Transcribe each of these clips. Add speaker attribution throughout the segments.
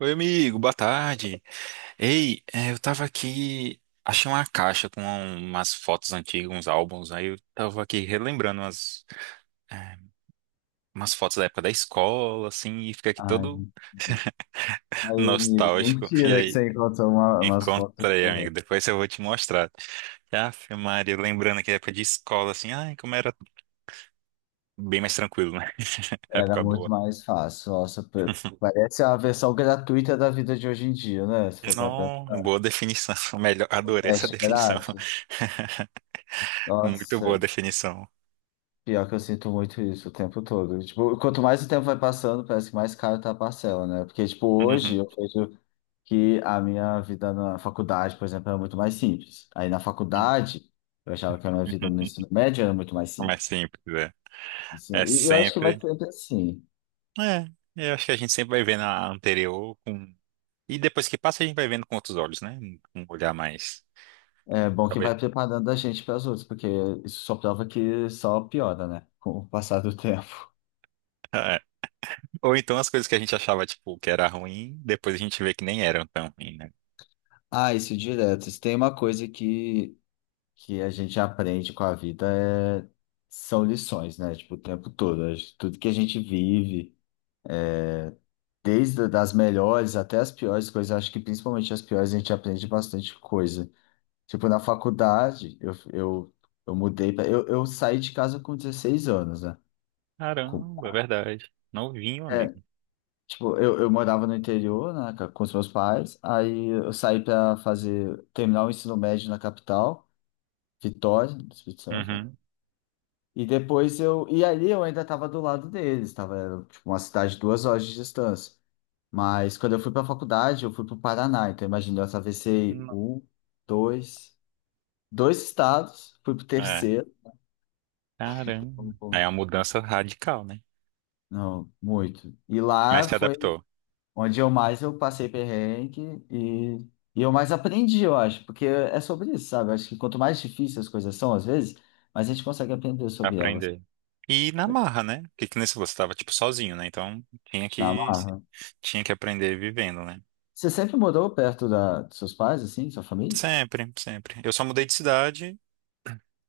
Speaker 1: Oi, amigo, boa tarde. Ei, é, eu tava aqui, achei uma caixa com umas fotos antigas, uns álbuns, aí eu tava aqui relembrando é, umas fotos da época da escola, assim, e fica aqui
Speaker 2: Ai,
Speaker 1: todo
Speaker 2: aí,
Speaker 1: nostálgico. E
Speaker 2: mentira que
Speaker 1: aí,
Speaker 2: você encontrou umas fotos
Speaker 1: encontrei, amigo,
Speaker 2: corretas.
Speaker 1: depois eu vou te mostrar. Aff, Maria, lembrando aqui a época de escola, assim, ai, como era bem mais tranquilo, né?
Speaker 2: Era
Speaker 1: Época
Speaker 2: muito
Speaker 1: boa.
Speaker 2: mais fácil. Nossa, parece a versão gratuita da vida de hoje em dia, né? Se for para
Speaker 1: Não,
Speaker 2: pensar,
Speaker 1: boa definição, melhor, adorei essa
Speaker 2: teste
Speaker 1: definição.
Speaker 2: grátis.
Speaker 1: Muito boa
Speaker 2: Nossa,
Speaker 1: definição.
Speaker 2: pior que eu sinto muito isso o tempo todo. Tipo, quanto mais o tempo vai passando, parece que mais caro tá a parcela, né? Porque, tipo, hoje
Speaker 1: Uhum.
Speaker 2: eu vejo que a minha vida na faculdade, por exemplo, era muito mais simples. Aí na faculdade, eu achava que a minha vida no ensino médio era muito mais
Speaker 1: Como é
Speaker 2: simples.
Speaker 1: simples, é.
Speaker 2: Isso-
Speaker 1: É
Speaker 2: E eu acho que vai
Speaker 1: sempre.
Speaker 2: ser sempre assim.
Speaker 1: É, eu acho que a gente sempre vai vendo a anterior com. E depois que passa, a gente vai vendo com outros olhos, né? Um olhar mais.
Speaker 2: É bom que
Speaker 1: Talvez.
Speaker 2: vai preparando a gente para as outras, porque isso só prova que só piora, né? Com o passar do tempo.
Speaker 1: É. Ou então as coisas que a gente achava, tipo, que era ruim, depois a gente vê que nem eram tão ruim, né?
Speaker 2: Ah, isso direto. Se tem uma coisa que a gente aprende com a vida é... são lições, né? Tipo, o tempo todo. A gente... Tudo que a gente vive, desde das melhores até as piores coisas, acho que principalmente as piores a gente aprende bastante coisa. Tipo, na faculdade, eu mudei, pra... eu saí de casa com 16 anos, né? Com...
Speaker 1: Caramba, é verdade. Novinho,
Speaker 2: é,
Speaker 1: amigo.
Speaker 2: tipo, eu morava no interior, né, com os meus pais, aí eu saí para fazer, terminar o ensino médio na capital, Vitória, no Espírito Santo, né?
Speaker 1: Uhum.
Speaker 2: E depois eu, e ali eu ainda estava do lado deles, estava, era, tipo, uma cidade de 2 horas de distância. Mas quando eu fui para a faculdade, eu fui para o Paraná, então imagina, eu atravessei
Speaker 1: Não-
Speaker 2: um, dois, dois estados, fui para o
Speaker 1: É.
Speaker 2: terceiro,
Speaker 1: Caramba. Aí é uma mudança radical, né?
Speaker 2: não, muito. E
Speaker 1: Mas
Speaker 2: lá
Speaker 1: se
Speaker 2: foi
Speaker 1: adaptou.
Speaker 2: onde eu mais eu passei perrengue e eu mais aprendi, eu acho, porque é sobre isso, sabe? Eu acho que quanto mais difíceis as coisas são, às vezes, mas a gente consegue aprender sobre elas
Speaker 1: Aprender. E na marra, né? Porque que nem se você tava, tipo, sozinho, né? Então, tinha
Speaker 2: na
Speaker 1: que,
Speaker 2: marra.
Speaker 1: tinha que aprender vivendo, né?
Speaker 2: Você sempre morou perto da, dos seus pais, assim, sua família?
Speaker 1: Sempre, sempre. Eu só mudei de cidade,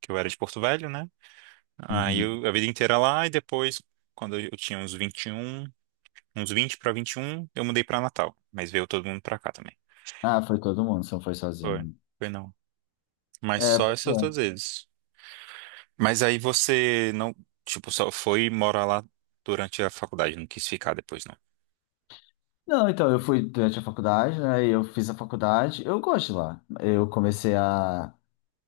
Speaker 1: que eu era de Porto Velho, né? Aí
Speaker 2: Uhum.
Speaker 1: eu, a vida inteira lá, e depois, quando eu tinha uns 21, uns 20 pra um, eu mudei pra Natal. Mas veio todo mundo pra cá também.
Speaker 2: Ah, foi todo mundo, você não foi
Speaker 1: Foi,
Speaker 2: sozinho.
Speaker 1: foi não. Mas
Speaker 2: É,
Speaker 1: só
Speaker 2: pois
Speaker 1: essas
Speaker 2: é.
Speaker 1: duas vezes. Mas aí você não, tipo, só foi morar lá durante a faculdade, não quis ficar depois, não.
Speaker 2: Não, então, eu fui durante a faculdade, né? E eu fiz a faculdade, eu gosto de lá. Eu comecei a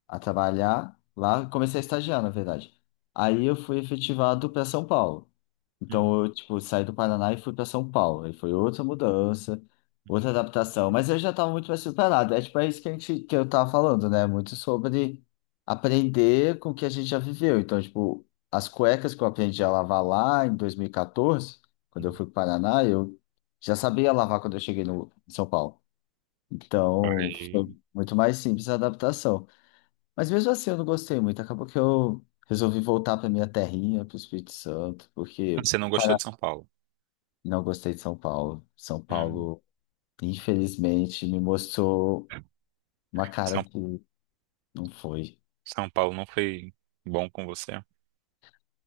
Speaker 2: trabalhar lá, comecei a estagiar, na verdade. Aí eu fui efetivado para São Paulo. Então eu, tipo, saí do Paraná e fui para São Paulo. Aí foi outra mudança, outra adaptação, mas eu já estava muito mais preparado. É tipo é isso que a gente que eu tava falando, né? Muito sobre aprender com o que a gente já viveu. Então, tipo, as cuecas que eu aprendi a lavar lá em 2014, quando eu
Speaker 1: Uhum.
Speaker 2: fui para o Paraná, eu já sabia lavar quando eu cheguei no em São Paulo. Então,
Speaker 1: Aí,
Speaker 2: foi muito mais simples a adaptação. Mas mesmo assim eu não gostei muito. Acabou que eu resolvi voltar para minha terrinha, para o Espírito Santo, porque
Speaker 1: você não gostou
Speaker 2: para...
Speaker 1: de São Paulo?
Speaker 2: não gostei de São Paulo. São
Speaker 1: Hum.
Speaker 2: Paulo, infelizmente, me mostrou uma cara
Speaker 1: São,
Speaker 2: que não foi.
Speaker 1: São Paulo não foi bom com você?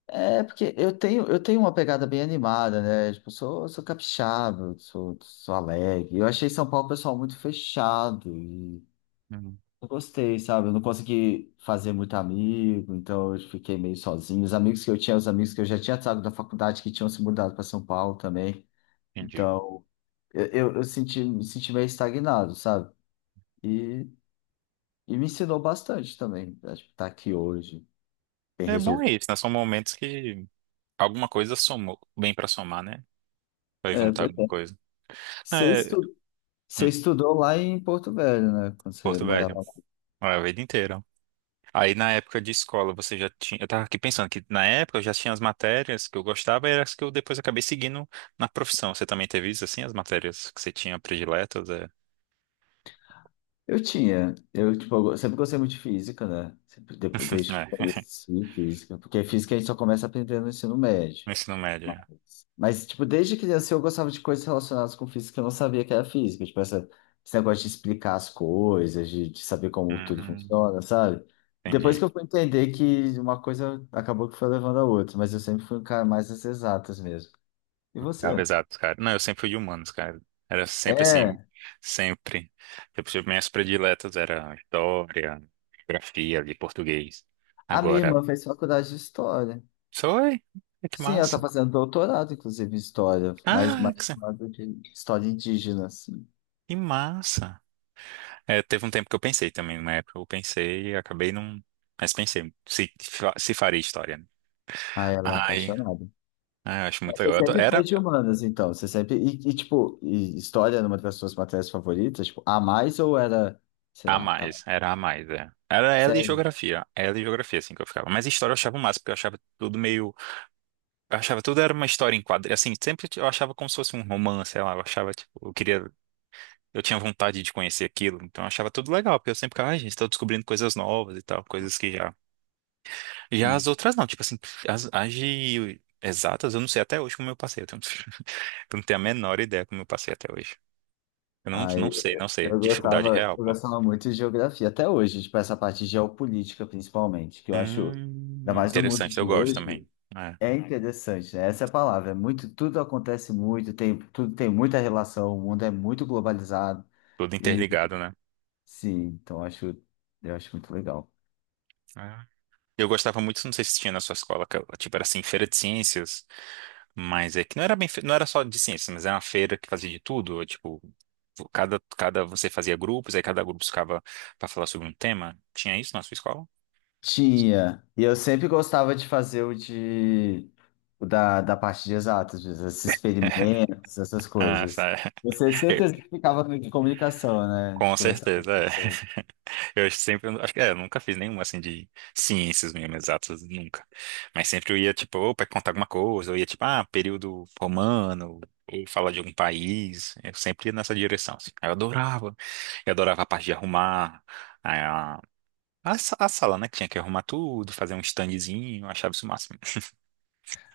Speaker 2: É porque eu tenho uma pegada bem animada, né? Tipo, eu sou capixaba, eu sou alegre. Eu achei São Paulo, um pessoal, muito fechado.
Speaker 1: Hum,
Speaker 2: Eu gostei, sabe? Eu não consegui fazer muito amigo, então eu fiquei meio sozinho. Os amigos que eu tinha, os amigos que eu já tinha sabe, da faculdade, que tinham se mudado para São Paulo também.
Speaker 1: entendi.
Speaker 2: Então, eu senti, me senti meio estagnado, sabe? E, e me ensinou bastante também. Acho que estar aqui hoje, bem
Speaker 1: É bom é
Speaker 2: resolvido.
Speaker 1: isso, né? São momentos que alguma coisa somou, bem pra somar, né? Vai
Speaker 2: É,
Speaker 1: juntar
Speaker 2: pois é.
Speaker 1: alguma coisa.
Speaker 2: Você
Speaker 1: É,
Speaker 2: estu- você
Speaker 1: hum,
Speaker 2: estudou lá em Porto Velho, né? Quando você
Speaker 1: Porto Velho,
Speaker 2: morava lá.
Speaker 1: a vida inteira. Aí na época de escola você já tinha. Eu tava aqui pensando que na época eu já tinha as matérias que eu gostava e eram as que eu depois acabei seguindo na profissão. Você também teve isso assim, as matérias que você tinha prediletas? É,
Speaker 2: Eu tinha. Eu, tipo, eu sempre gostei muito de física, né? Sempre, depois, desde que eu
Speaker 1: é,
Speaker 2: conheci física. Porque física a gente só começa aprendendo no ensino médio.
Speaker 1: no ensino médio. É.
Speaker 2: Mas, tipo, desde criança eu gostava de coisas relacionadas com física que eu não sabia que era física. Tipo, essa, esse negócio de explicar as coisas, de saber como tudo
Speaker 1: Hum,
Speaker 2: funciona, sabe? Depois
Speaker 1: entendi.
Speaker 2: que eu fui entender que uma coisa acabou que foi levando a outra, mas eu sempre fui um cara mais das exatas mesmo. E
Speaker 1: Ah,
Speaker 2: você?
Speaker 1: exato, cara. Não, eu sempre fui de humanos, cara. Era sempre assim,
Speaker 2: É,
Speaker 1: sempre. Tipo, minhas prediletas era história, geografia, ali, português.
Speaker 2: a minha
Speaker 1: Agora,
Speaker 2: irmã fez faculdade de história.
Speaker 1: oi, é que
Speaker 2: Sim, ela tá
Speaker 1: massa.
Speaker 2: fazendo doutorado, inclusive, em história, mas
Speaker 1: Ah,
Speaker 2: mais chamada de história indígena, assim.
Speaker 1: que massa. É, teve um tempo que eu pensei também, numa época eu pensei e acabei não... Mas pensei, se faria história, né?
Speaker 2: Ah, ela é
Speaker 1: Ai,
Speaker 2: apaixonada.
Speaker 1: ai, eu acho muito
Speaker 2: Mas você
Speaker 1: legal.
Speaker 2: sempre foi de humanas, então. Você sempre. E, tipo, e história era uma das suas matérias favoritas? Tipo, a mais ou era, sei lá, tá.
Speaker 1: Era a mais, é. Era
Speaker 2: Sério?
Speaker 1: ela e geografia, assim, que eu ficava. Mas história eu achava o máximo, porque eu achava tudo meio. Eu achava tudo era uma história em quadro. Assim, sempre eu achava como se fosse um romance, sei lá, eu achava, tipo, eu queria, eu tinha vontade de conhecer aquilo, então eu achava tudo legal, porque eu sempre ficava, ai, gente, tô descobrindo coisas novas e tal, coisas que já. Já as
Speaker 2: Hum.
Speaker 1: outras não, tipo assim, as de exatas, eu não sei até hoje como eu passei, eu não tenho a menor ideia como eu passei até hoje. Eu não,
Speaker 2: Ai,
Speaker 1: não sei, não sei,
Speaker 2: eu
Speaker 1: dificuldade
Speaker 2: gostava,
Speaker 1: real,
Speaker 2: eu
Speaker 1: pô.
Speaker 2: gostava muito de geografia, até hoje, tipo, essa parte de geopolítica, principalmente, que eu acho, ainda mais no mundo
Speaker 1: Interessante, eu
Speaker 2: de
Speaker 1: gosto
Speaker 2: hoje,
Speaker 1: também. É,
Speaker 2: é interessante, né? Essa é a palavra. É muito, tudo acontece muito, tem, tudo tem muita relação, o mundo é muito globalizado.
Speaker 1: tudo
Speaker 2: E
Speaker 1: interligado, né?
Speaker 2: sim, então eu acho muito legal.
Speaker 1: É. Eu gostava muito, não sei se tinha na sua escola, que, tipo, era assim, feira de ciências. Mas é que não era bem, não era só de ciências, mas era uma feira que fazia de tudo, tipo, cada você fazia grupos, aí cada grupo ficava para falar sobre um tema. Tinha isso na sua escola?
Speaker 2: Tinha. E eu sempre gostava de fazer o de o da parte de exatas, esses experimentos, essas
Speaker 1: Ah,
Speaker 2: coisas.
Speaker 1: sabe.
Speaker 2: Você tem certeza que ficava de comunicação, né?
Speaker 1: Com
Speaker 2: De conversar com as
Speaker 1: certeza, é.
Speaker 2: pessoas.
Speaker 1: Eu acho que sempre, acho que é, eu nunca fiz nenhuma assim de ciências mesmo, exatas, nunca. Mas sempre eu ia, tipo, ou para contar alguma coisa, eu ia, tipo, ah, período romano, ou falar de algum país. Eu sempre ia nessa direção, assim. Aí eu adorava. Eu adorava a parte de arrumar, a sala, né? Que tinha que arrumar tudo, fazer um standzinho, eu achava isso o máximo.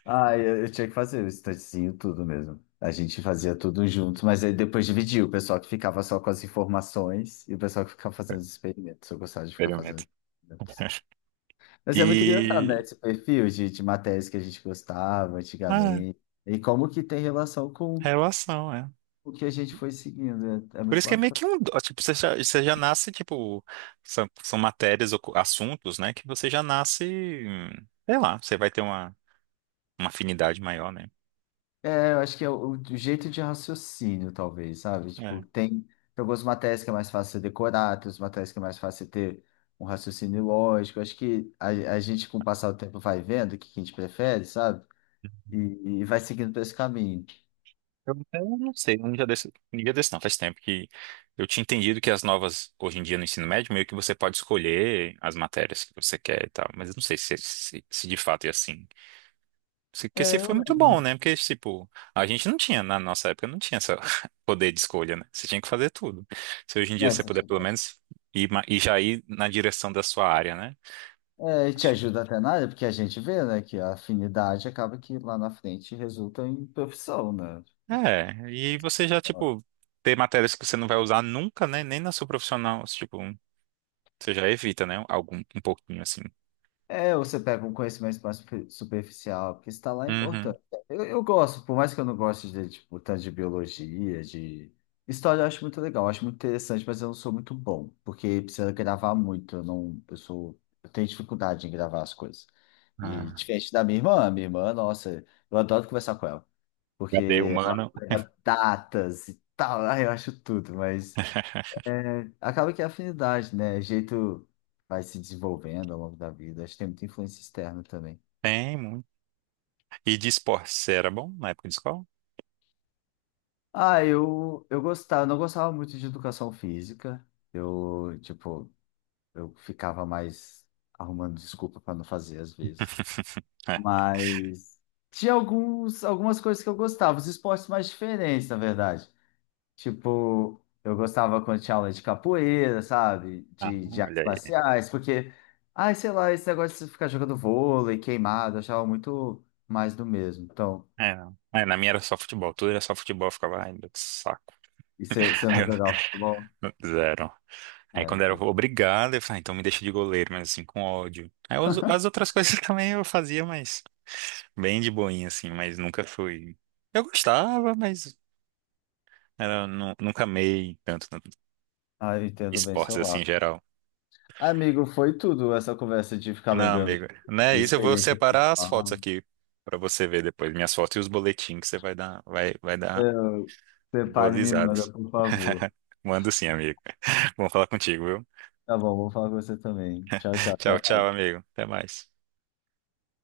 Speaker 2: Ah, eu tinha que fazer o estantezinho, tudo mesmo. A gente fazia tudo junto, mas aí depois dividia o pessoal que ficava só com as informações e o pessoal que ficava fazendo os experimentos. Eu gostava de ficar fazendo
Speaker 1: Experimento.
Speaker 2: experimentos. Mas é muito engraçado, né?
Speaker 1: E.
Speaker 2: Esse perfil de matérias que a gente gostava
Speaker 1: Ah,
Speaker 2: antigamente. E como que tem relação com
Speaker 1: relação, é.
Speaker 2: o que a gente foi seguindo. É, é
Speaker 1: Por
Speaker 2: muito
Speaker 1: isso que é meio
Speaker 2: bacana.
Speaker 1: que um dó, tipo, você já nasce, tipo. São matérias ou assuntos, né? Que você já nasce. Sei lá, você vai ter uma afinidade maior, né?
Speaker 2: É, eu acho que é o jeito de raciocínio, talvez, sabe?
Speaker 1: É.
Speaker 2: Tipo, tem algumas matérias que é mais fácil você decorar, tem outras matérias que é mais fácil você ter um raciocínio lógico. Eu acho que a gente, com o passar do tempo, vai vendo o que que a gente prefere, sabe? E, e vai seguindo por esse caminho.
Speaker 1: Eu até não sei, um dia desse não, faz tempo que eu tinha entendido que as novas, hoje em dia no ensino médio, meio que você pode escolher as matérias que você quer e tal, mas eu não sei se de fato é assim. Porque se
Speaker 2: É, eu
Speaker 1: foi muito bom,
Speaker 2: lembro.
Speaker 1: né? Porque, tipo, a gente não tinha, na nossa época, não tinha esse poder de escolha, né? Você tinha que fazer tudo. Se hoje em
Speaker 2: É,
Speaker 1: dia você puder, pelo
Speaker 2: sensacional.
Speaker 1: menos, e já ir na direção da sua área, né?
Speaker 2: É, e te ajuda até na área, porque a gente vê, né, que a afinidade acaba que lá na frente resulta em profissão, né? Tipo,
Speaker 1: É, e você já, tipo, ter matérias que você não vai usar nunca, né? Nem na sua profissional, tipo, você já evita, né? Algum, um pouquinho, assim.
Speaker 2: é, ou você pega um conhecimento mais superficial, porque está lá é
Speaker 1: Uhum.
Speaker 2: importante. Eu gosto, por mais que eu não goste de, tipo, tanto de biologia, de... História eu acho muito legal, eu acho muito interessante, mas eu não sou muito bom, porque precisa gravar muito, eu não... Eu sou... Eu tenho dificuldade em gravar as coisas. E
Speaker 1: Ah,
Speaker 2: diferente da minha irmã, nossa, eu adoro conversar com ela,
Speaker 1: cadê
Speaker 2: porque
Speaker 1: humano?
Speaker 2: pega datas e tal, ai, eu acho tudo, mas... É, acaba que é afinidade, né? É jeito vai se desenvolvendo ao longo da vida. Acho que tem muita influência externa também.
Speaker 1: Tem muito. E de esporte, você era bom na época de escola?
Speaker 2: Ah, eu gostava, não gostava muito de educação física. Eu, tipo, eu ficava mais arrumando desculpa para não fazer às vezes.
Speaker 1: É.
Speaker 2: Mas tinha alguns, algumas coisas que eu gostava, os esportes mais diferentes, na verdade. Tipo, eu gostava quando tinha aula de capoeira, sabe?
Speaker 1: Ah,
Speaker 2: De
Speaker 1: olha
Speaker 2: artes
Speaker 1: aí.
Speaker 2: marciais, porque, ai, sei lá, esse negócio de ficar jogando vôlei, queimado, eu achava muito mais do mesmo. Então,
Speaker 1: É, não. É, na minha era só futebol, tudo era só futebol, eu ficava, ai, meu que saco.
Speaker 2: e se eu
Speaker 1: Aí
Speaker 2: não
Speaker 1: eu
Speaker 2: jogava futebol?
Speaker 1: zero.
Speaker 2: É,
Speaker 1: Aí quando era
Speaker 2: pois-
Speaker 1: obrigado, eu falei, ah, então me deixa de goleiro, mas assim, com ódio. Aí as outras coisas também eu fazia, mas bem de boinha, assim, mas nunca fui. Eu gostava, mas nunca amei tanto, tanto
Speaker 2: ah, eu entendo bem
Speaker 1: esportes
Speaker 2: seu
Speaker 1: assim em
Speaker 2: lado.
Speaker 1: geral.
Speaker 2: Amigo, foi tudo essa conversa de ficar
Speaker 1: Não,
Speaker 2: lembrando
Speaker 1: amigo, né?
Speaker 2: de
Speaker 1: Isso eu vou
Speaker 2: experiências
Speaker 1: separar as fotos
Speaker 2: pessoais.
Speaker 1: aqui pra você ver depois, minhas fotos e os boletins que você vai dar, vai dar boas
Speaker 2: Separe e me manda,
Speaker 1: risadas.
Speaker 2: por favor.
Speaker 1: Mando sim, amigo. Vamos falar contigo, viu?
Speaker 2: Tá bom, vou falar com você também. Tchau, tchau.
Speaker 1: Tchau, tchau, amigo. Até mais.